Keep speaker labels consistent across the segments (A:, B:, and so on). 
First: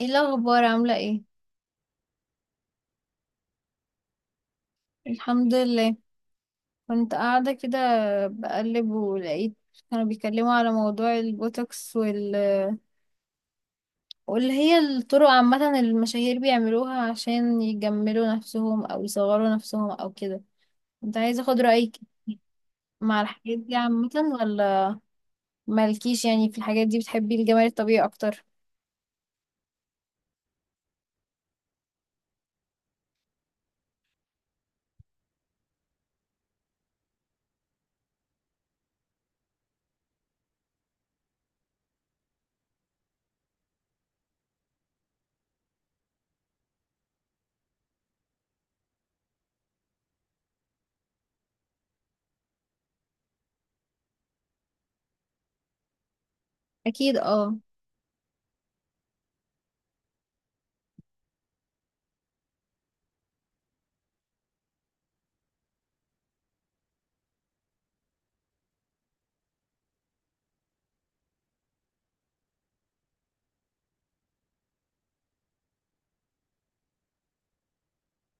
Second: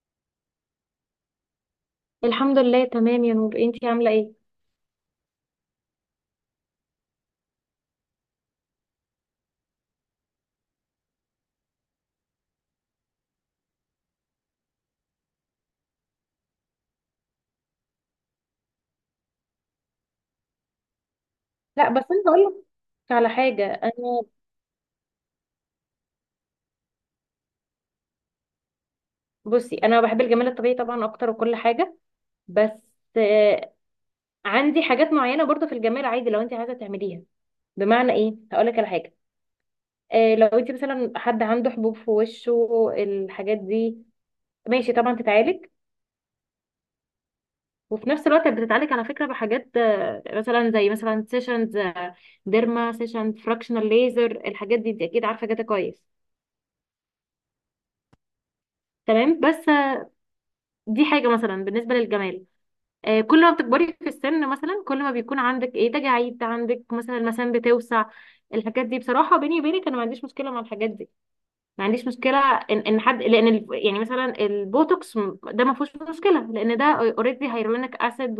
A: ايه الاخبار، عامله ايه؟
B: الحمد لله تمام يا نور، انتي عامله ايه؟
A: الحمد لله. كنت قاعده كده بقلب، ولقيت كانوا بيتكلموا على موضوع البوتوكس واللي هي الطرق عامه اللي المشاهير بيعملوها عشان يجملوا نفسهم او يصغروا نفسهم او كده. كنت عايزه اخد
B: لا
A: رايك
B: بس انا هقول لك
A: مع
B: على
A: الحاجات
B: حاجه.
A: دي عامه،
B: انا
A: ولا مالكيش؟ يعني في الحاجات دي بتحبي الجمال الطبيعي اكتر؟
B: بصي انا بحب الجمال الطبيعي طبعا اكتر وكل حاجه. بس آه، عندي حاجات معينه برضو في الجمال عادي لو انتي عايزه تعمليها. بمعنى ايه؟ هقول لك على حاجه. لو انتي مثلا حد عنده حبوب في وشه الحاجات دي ماشي طبعا تتعالج. وفي نفس الوقت بتتعالج على فكره بحاجات مثلا زي مثلا سيشنز، ديرما سيشن، فراكشنال ليزر، الحاجات دي انت اكيد عارفه جاتا كويس.
A: اكيد اه.
B: تمام، بس دي حاجة مثلا بالنسبة للجمال. كل ما بتكبري في السن مثلا، كل ما بيكون عندك ايه، تجاعيد، عندك مثلا المثانة بتوسع، الحاجات دي بصراحة بيني وبينك انا ما عنديش مشكلة مع الحاجات دي. ما عنديش مشكلة ان حد، لان يعني مثلا البوتوكس، ده ما فيهوش مشكلة لان ده اوريدي هيرولينيك اسيد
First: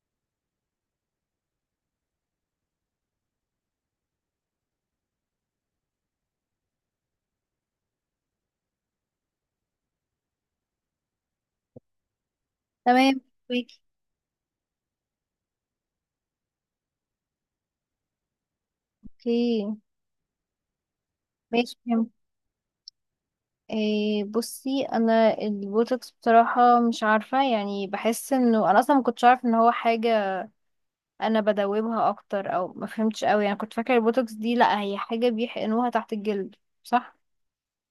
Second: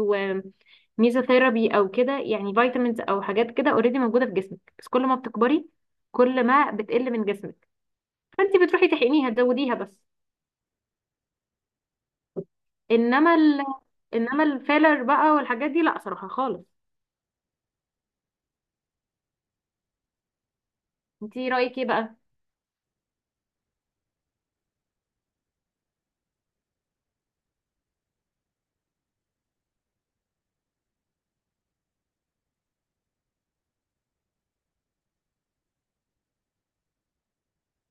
B: وميزوثيرابي او كده، يعني فيتامينز او حاجات كده اوريدي موجودة في جسمك، بس كل ما بتكبري كل ما بتقل من جسمك، فانت بتروحي تحقنيها تزوديها بس.
A: تمام.
B: انما ال... انما الفيلر بقى والحاجات دي لا صراحه خالص.
A: اوكي
B: انتي
A: ماشي،
B: رايك ايه بقى؟
A: فهمت. إيه، بصي انا البوتوكس بصراحة مش عارفة، يعني بحس انه انا اصلا ما كنتش عارف ان هو حاجة انا بدوبها اكتر، او ما فهمتش قوي. يعني كنت فاكرة البوتوكس دي لا، هي حاجة بيحقنوها تحت الجلد، صح.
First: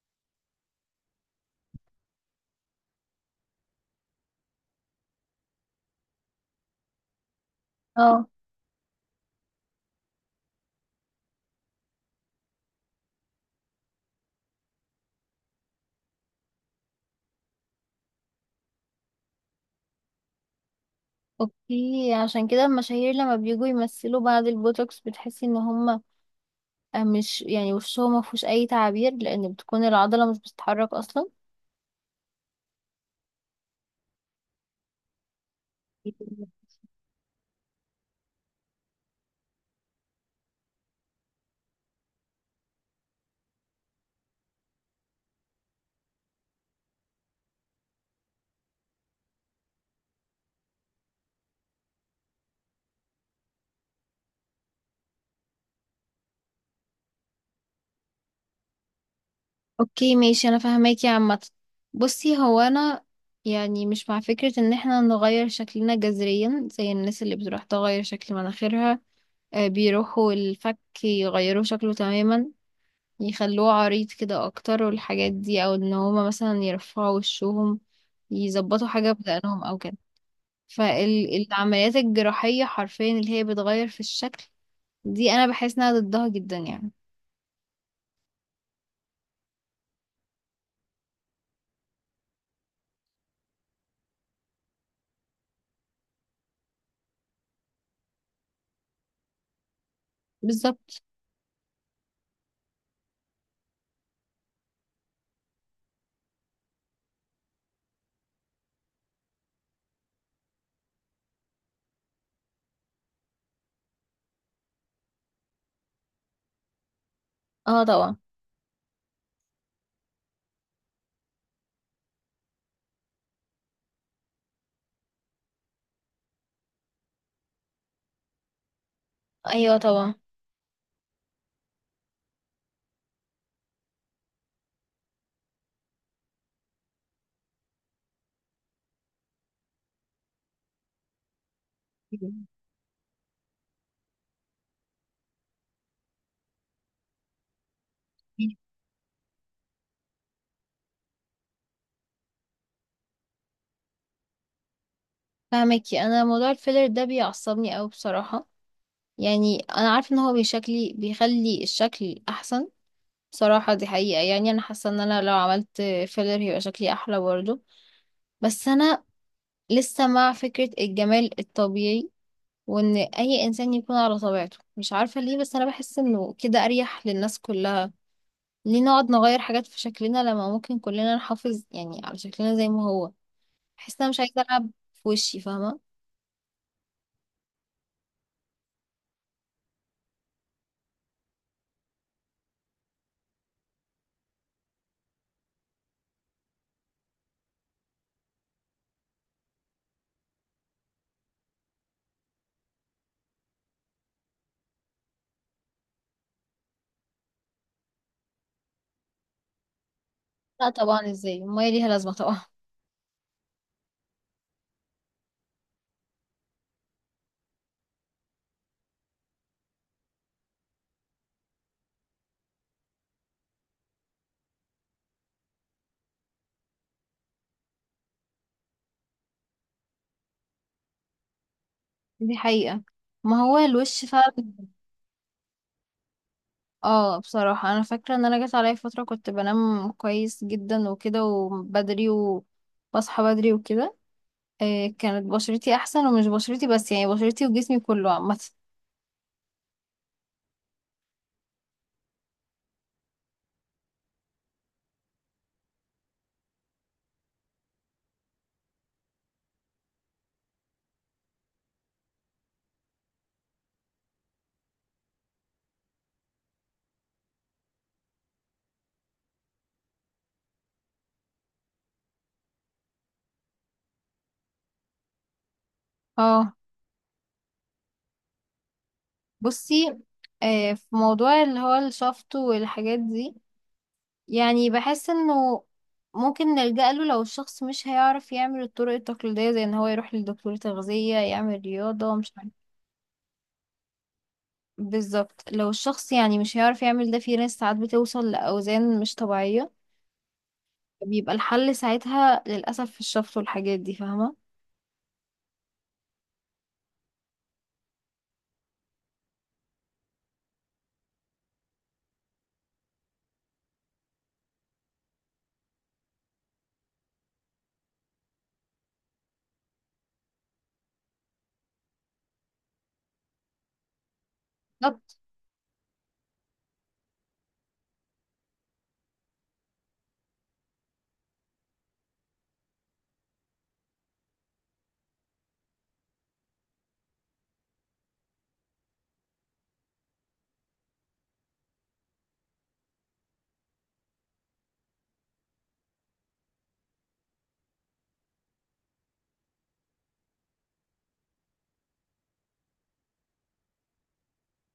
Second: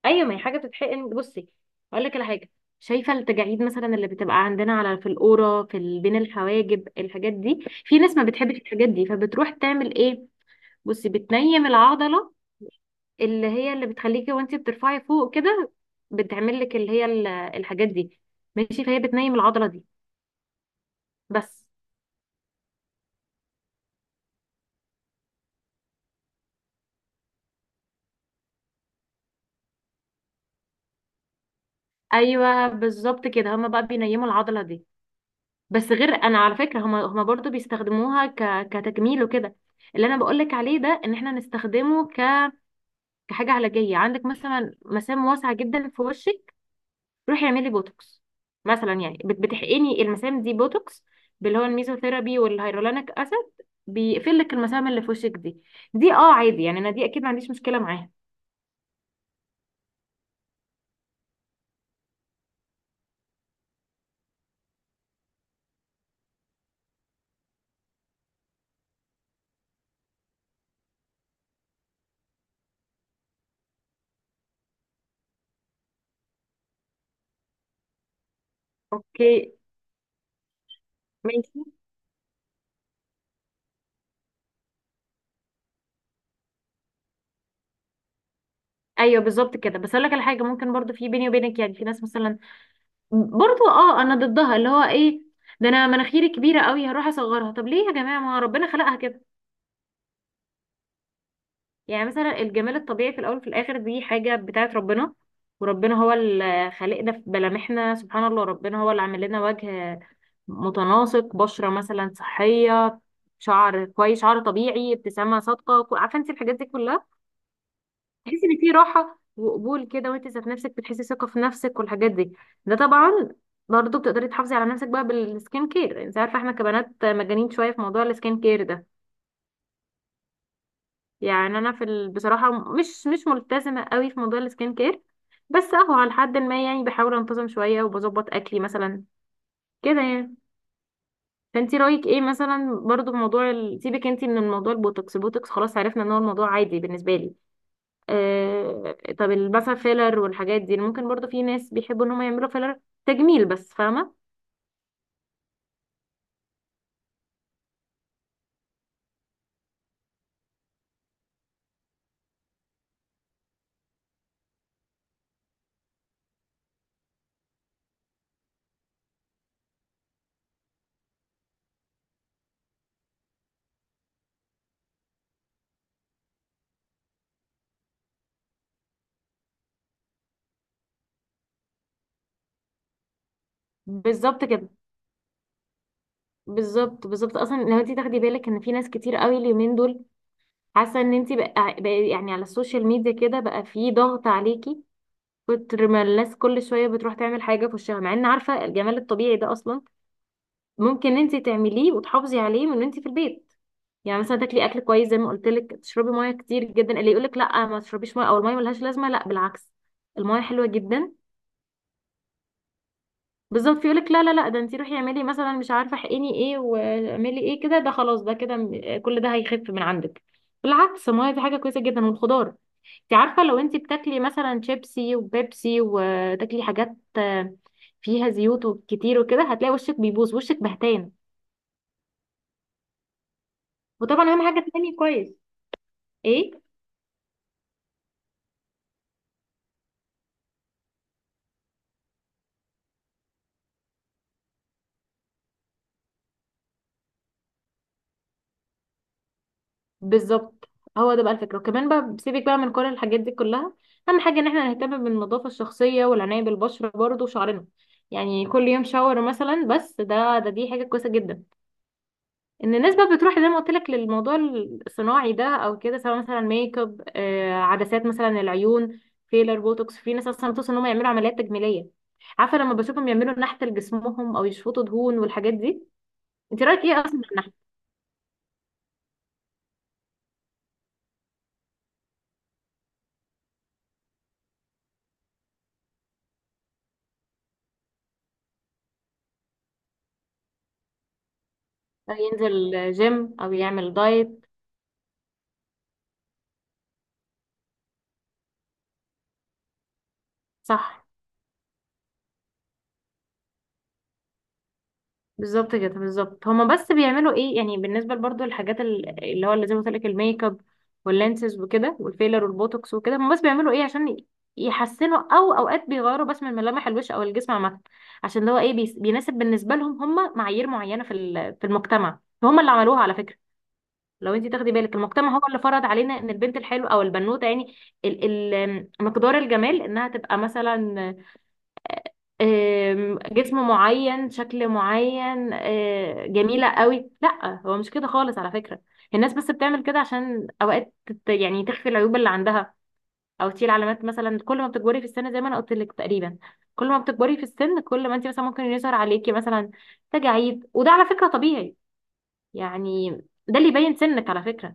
B: ايوه ما هي حاجه بتتحقن. بصي اقول لك على حاجه. شايفه التجاعيد مثلا اللي بتبقى عندنا على في القوره في بين الحواجب، الحاجات دي في ناس ما
A: اه.
B: بتحبش الحاجات دي، فبتروح تعمل ايه؟ بصي بتنيم العضله اللي هي اللي بتخليكي وانتي بترفعي فوق كده، بتعمل لك اللي هي الحاجات دي، ماشي؟ فهي بتنيم العضله دي بس.
A: اوكي، عشان كده المشاهير لما بيجوا يمثلوا بعد البوتوكس بتحسي ان هم مش يعني وشهم ما فيهوش اي تعابير، لان بتكون العضلة مش بتتحرك اصلا.
B: ايوه بالظبط كده، هما بقى بينيموا العضله دي بس. غير انا على فكره، هما برضو بيستخدموها كتجميل وكده. اللي انا بقولك عليه ده ان احنا نستخدمه كحاجه علاجيه. عندك مثلا مسام واسعه جدا في وشك، روحي اعملي بوتوكس مثلا، يعني بتحقني المسام دي بوتوكس، باللي هو الميزوثيرابي والهيرولانيك اسيد، بيقفل لك المسام اللي في وشك دي. دي اه عادي، يعني انا دي اكيد ما عنديش مشكله معاها.
A: اوكي ماشي، انا فاهماكي عامه. بصي هو انا يعني مش مع فكره ان احنا نغير شكلنا جذريا زي الناس اللي بتروح تغير شكل مناخيرها، بيروحوا الفك يغيروا شكله تماما، يخلوه عريض كده اكتر والحاجات دي، او ان هما مثلا يرفعوا وشهم، يظبطوا حاجه
B: اوكي
A: بدقنهم او كده.
B: ماشي.
A: فالعمليات الجراحيه حرفيا اللي هي بتغير في الشكل دي انا بحس انها ضدها جدا يعني.
B: ايوه بالظبط كده، بس اقول لك على حاجه. ممكن برضو، في بيني وبينك يعني، في ناس مثلا برضو اه انا ضدها، اللي هو ايه، ده انا مناخيري كبيره قوي هروح اصغرها. طب ليه يا جماعه، ما ربنا خلقها كده؟
A: بالظبط.
B: يعني مثلا الجمال الطبيعي في الاول وفي الاخر دي حاجه بتاعت ربنا. وربنا هو اللي خالقنا في ملامحنا، سبحان الله، ربنا هو اللي عامل لنا وجه متناسق، بشره مثلا صحيه، شعر كويس، شعر طبيعي، ابتسامه صادقه، عارفه انت الحاجات دي كلها
A: اه طبعا.
B: تحسي ان في راحه وقبول كده، وانت ذات نفسك بتحسي ثقه في نفسك والحاجات دي. ده طبعا. برضه بتقدري تحافظي على نفسك بقى بالسكين كير، انت عارفه احنا كبنات مجانين شويه في موضوع السكين كير ده.
A: ايوه طبعا.
B: يعني انا في بصراحه مش ملتزمه قوي في موضوع السكين كير، بس اهو على حد ما، يعني بحاول انتظم شويه وبظبط اكلي مثلا كده يعني. فانت رايك ايه مثلا برضه في موضوع سيبك انت من الموضوع، البوتوكس، البوتوكس خلاص عرفنا ان هو الموضوع عادي بالنسبه لي. طب مثلا فيلر والحاجات دي، ممكن برضو في ناس بيحبوا ان هم يعملوا فيلر تجميل بس، فاهمه؟
A: فاهمكي. انا موضوع الفيلر ده بيعصبني قوي بصراحه. يعني انا عارفه ان هو بيشكلي بيخلي الشكل احسن، بصراحه دي حقيقه. يعني انا حاسه ان انا لو عملت فيلر هيبقى شكلي احلى برضه، بس انا لسه مع فكره الجمال الطبيعي، وان اي انسان يكون على طبيعته. مش عارفه ليه بس انا بحس انه كده اريح للناس كلها. ليه نقعد نغير حاجات في شكلنا لما ممكن كلنا نحافظ يعني على شكلنا زي ما هو؟ بحس إن انا مش عايزه
B: بالظبط كده.
A: العب في وشي، فاهمه؟
B: بالظبط اصلا لو انت تاخدي بالك، ان في ناس كتير قوي اليومين دول حاسه ان انت بقى، بقى يعني على السوشيال ميديا كده، بقى في ضغط عليكي كتر ما الناس كل شويه بتروح تعمل حاجه في وشها، مع ان عارفه الجمال الطبيعي ده اصلا ممكن انت تعمليه وتحافظي عليه من وانت في البيت. يعني مثلا تاكلي اكل كويس زي ما قلت لك، تشربي ميه كتير جدا، اللي يقولك لا ما تشربيش ميه او الميه ملهاش لازمه، لا بالعكس الميه حلوه
A: لا طبعا،
B: جدا.
A: ازاي، الميه ليها لازمه طبعا.
B: بالظبط، يقولك لا لا لا، ده انتي روحي اعملي مثلا مش عارفه احقني ايه واعملي ايه كده، ده خلاص ده كده كل ده هيخف من عندك. بالعكس الميه دي حاجه كويسه جدا، والخضار. انت عارفه لو انتي بتاكلي مثلا شيبسي وبيبسي وتاكلي حاجات فيها زيوت وكتير وكده، هتلاقي وشك بيبوظ، وشك بهتان.
A: دي حقيقة، ما هو الوش
B: وطبعا
A: فعلا.
B: اهم حاجه تنامي كويس. ايه
A: اه بصراحة انا فاكرة ان انا جت عليا فترة كنت بنام كويس جدا وكده، وبدري وبصحى بدري وكده. إيه، كانت بشرتي احسن، ومش بشرتي بس يعني، بشرتي وجسمي كله عامة.
B: بالظبط، هو ده بقى الفكرة. وكمان بقى سيبك بقى من كل الحاجات دي كلها، أهم حاجة إن احنا نهتم بالنظافة الشخصية والعناية بالبشرة برضه وشعرنا. يعني كل يوم شاور مثلا، بس ده دي حاجة كويسة جدا. إن الناس بقى بتروح زي ما قلت لك للموضوع الصناعي ده أو كده، سواء مثلا ميك اب، آه، عدسات مثلا العيون، فيلر، بوتوكس، في ناس أصلا بتوصل إن هم يعملوا عمليات تجميلية، عارفة لما بشوفهم يعملوا نحت لجسمهم أو يشفطوا دهون والحاجات دي.
A: اه.
B: أنت رأيك إيه أصلا في النحت؟
A: بصي، إيه، في موضوع اللي هو الشفط والحاجات دي يعني بحس انه ممكن نلجأ له لو الشخص مش هيعرف يعمل الطرق التقليدية، زي ان هو يروح لدكتور تغذية، يعمل رياضة، مش عارف.
B: ينزل جيم أو يعمل دايت.
A: بالظبط، لو الشخص يعني مش هيعرف يعمل ده، في ناس ساعات بتوصل لأوزان مش طبيعية.
B: صح.
A: بيبقى الحل ساعتها للأسف في الشفط والحاجات دي، فاهمة.
B: بالظبط كده. بالظبط، هما بس بيعملوا ايه، يعني بالنسبه برضو للحاجات اللي هو اللي زي ما قلت لك الميك اب واللانسز وكده والفيلر والبوتوكس وكده، هما بس بيعملوا ايه عشان يحسنوا، او اوقات بيغيروا بس من ملامح الوش او الجسم عامه، عشان اللي هو ايه بيناسب بالنسبه لهم. هما معايير معينه في في المجتمع هما اللي عملوها على فكره. لو انت تاخدي بالك،
A: بالظبط
B: المجتمع هو اللي فرض علينا ان البنت الحلوه او البنوته يعني ال مقدار الجمال، انها تبقى مثلا جسم معين، شكل معين، جميلة قوي. لا هو مش كده خالص على فكرة. الناس بس بتعمل كده عشان أوقات يعني تخفي العيوب اللي عندها، أو تشيل علامات. مثلا كل ما بتكبري في السن، زي ما أنا قلت لك تقريبا، كل ما بتكبري في السن كل ما أنت مثلا ممكن يظهر عليكي مثلا تجاعيد، وده على فكرة طبيعي يعني، ده اللي يبين سنك على فكرة.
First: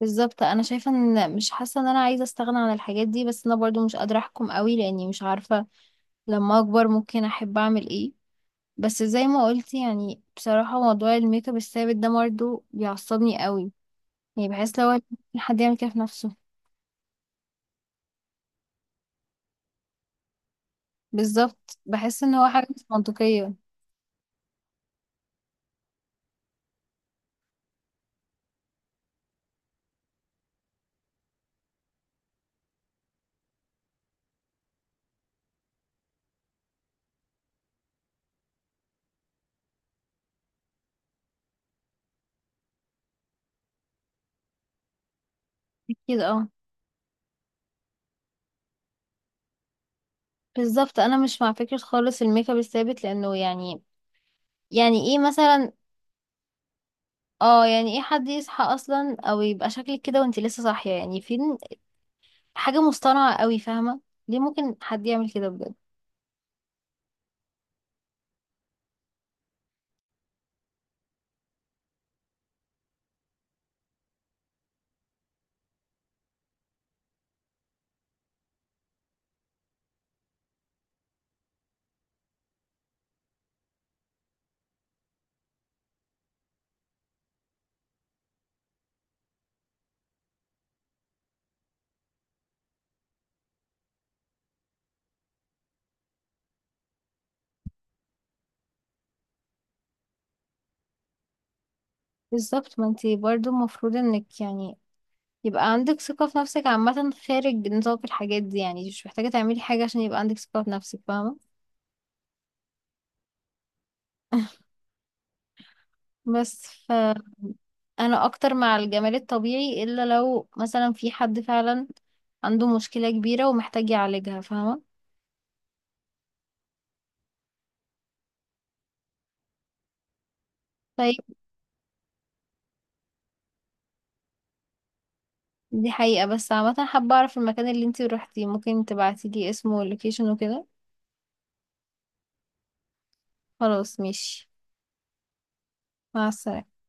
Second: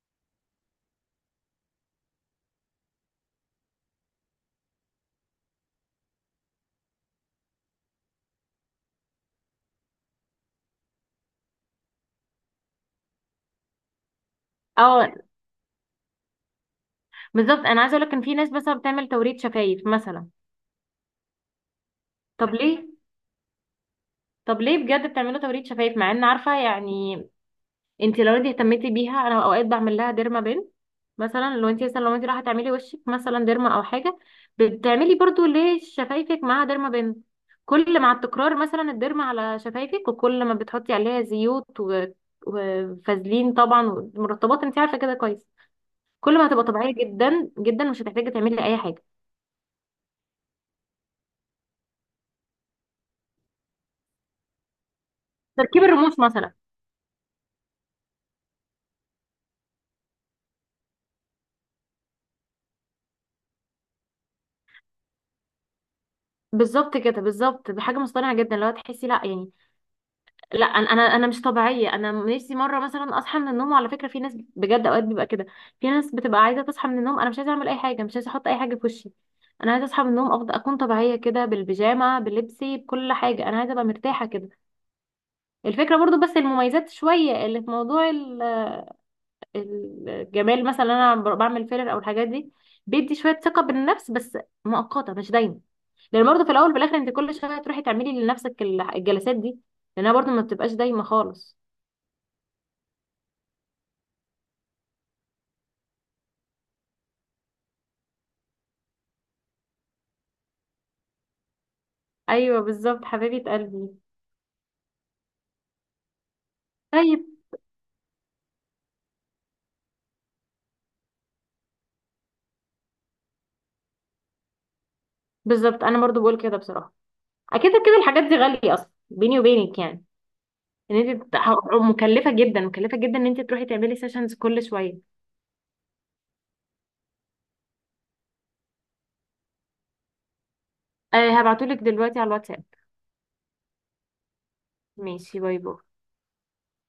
A: بالظبط. أنا شايفة إن مش حاسة إن أنا عايزة أستغنى عن الحاجات دي، بس أنا برضو مش قادرة أحكم قوي، لأني مش عارفة لما أكبر ممكن أحب أعمل إيه. بس زي ما قلت يعني بصراحة موضوع الميك اب الثابت ده برضو بيعصبني قوي. يعني بحس لو
B: اه
A: حد يعمل كده في نفسه.
B: بالظبط. أنا عايزة أقولك إن في ناس مثلا بتعمل توريد شفايف مثلا.
A: بالظبط، بحس إن هو
B: طب
A: حاجة مش
B: ليه؟
A: منطقية.
B: طب ليه بجد بتعملوا توريد شفايف، مع ان عارفه يعني انت لو انت اهتمتي بيها، انا اوقات بعمل لها ديرما بين مثلا، لو انت مثلا لو انت رايحه تعملي وشك مثلا ديرما او حاجه، بتعملي برضو ليه شفايفك معاها ديرما بين. كل مع التكرار مثلا الديرما على شفايفك، وكل ما بتحطي عليها زيوت وفازلين طبعا ومرطبات، انت عارفه كده كويس،
A: أكيد
B: كل ما
A: اه.
B: هتبقى طبيعيه جدا جدا، مش هتحتاجي تعملي اي حاجه.
A: بالظبط انا مش مع فكرة خالص الميك اب الثابت، لانه يعني، يعني ايه مثلا؟
B: تركيب الرموش مثلا.
A: اه، يعني ايه حد يصحى اصلا او يبقى شكلك كده وانت لسه صاحية؟ يعني فين؟ حاجة مصطنعة قوي، فاهمة؟ ليه ممكن حد يعمل كده بجد؟
B: بالظبط كده، بالظبط، بحاجه مصطنعه جدا لو تحسي، لا يعني لا، انا مش طبيعيه، انا نفسي مره مثلا اصحى من النوم. وعلى فكره في ناس بجد اوقات بيبقى كده، في ناس بتبقى عايزه تصحى من النوم انا مش عايزه اعمل اي حاجه، مش عايزه احط اي حاجه في وشي، انا عايزه اصحى من النوم افضل اكون طبيعيه كده بالبيجامه بلبسي بكل حاجه، انا عايزه ابقى مرتاحه كده الفكره. برضو بس المميزات شويه اللي في موضوع الجمال، مثلا انا بعمل فيلر او الحاجات دي بيدي شويه ثقه بالنفس، بس مؤقته مش دايما، لان برضو في الاول وفي الاخر انت كل شويه تروحي تعملي لنفسك الجلسات دي، لانها برضو ما بتبقاش دايما خالص.
A: بالظبط ما انت برضو المفروض انك يعني يبقى عندك ثقة في نفسك عامة خارج نطاق الحاجات دي، يعني مش محتاجة تعملي حاجة عشان يبقى عندك ثقة في نفسك، فاهمة؟
B: ايوه بالظبط حبيبه قلبي.
A: بس فانا
B: طيب،
A: اكتر مع الجمال الطبيعي، الا لو مثلا في حد فعلا عنده مشكلة كبيرة ومحتاج يعالجها، فاهمة.
B: بالظبط انا برضو بقول كده بصراحه. اكيد كده الحاجات دي غاليه اصلا بيني وبينك يعني، ان
A: طيب.
B: انت مكلفه جدا، مكلفه جدا ان انت تروحي تعملي سيشنز كل شويه.
A: دي حقيقة، بس عامة حابة اعرف المكان اللي انتي روحتيه، ممكن تبعتيلي اسمه واللوكيشن وكده.
B: أه هبعتولك دلوقتي على الواتساب.
A: خلاص ماشي.
B: ماشي، باي باي.
A: مع السلامة.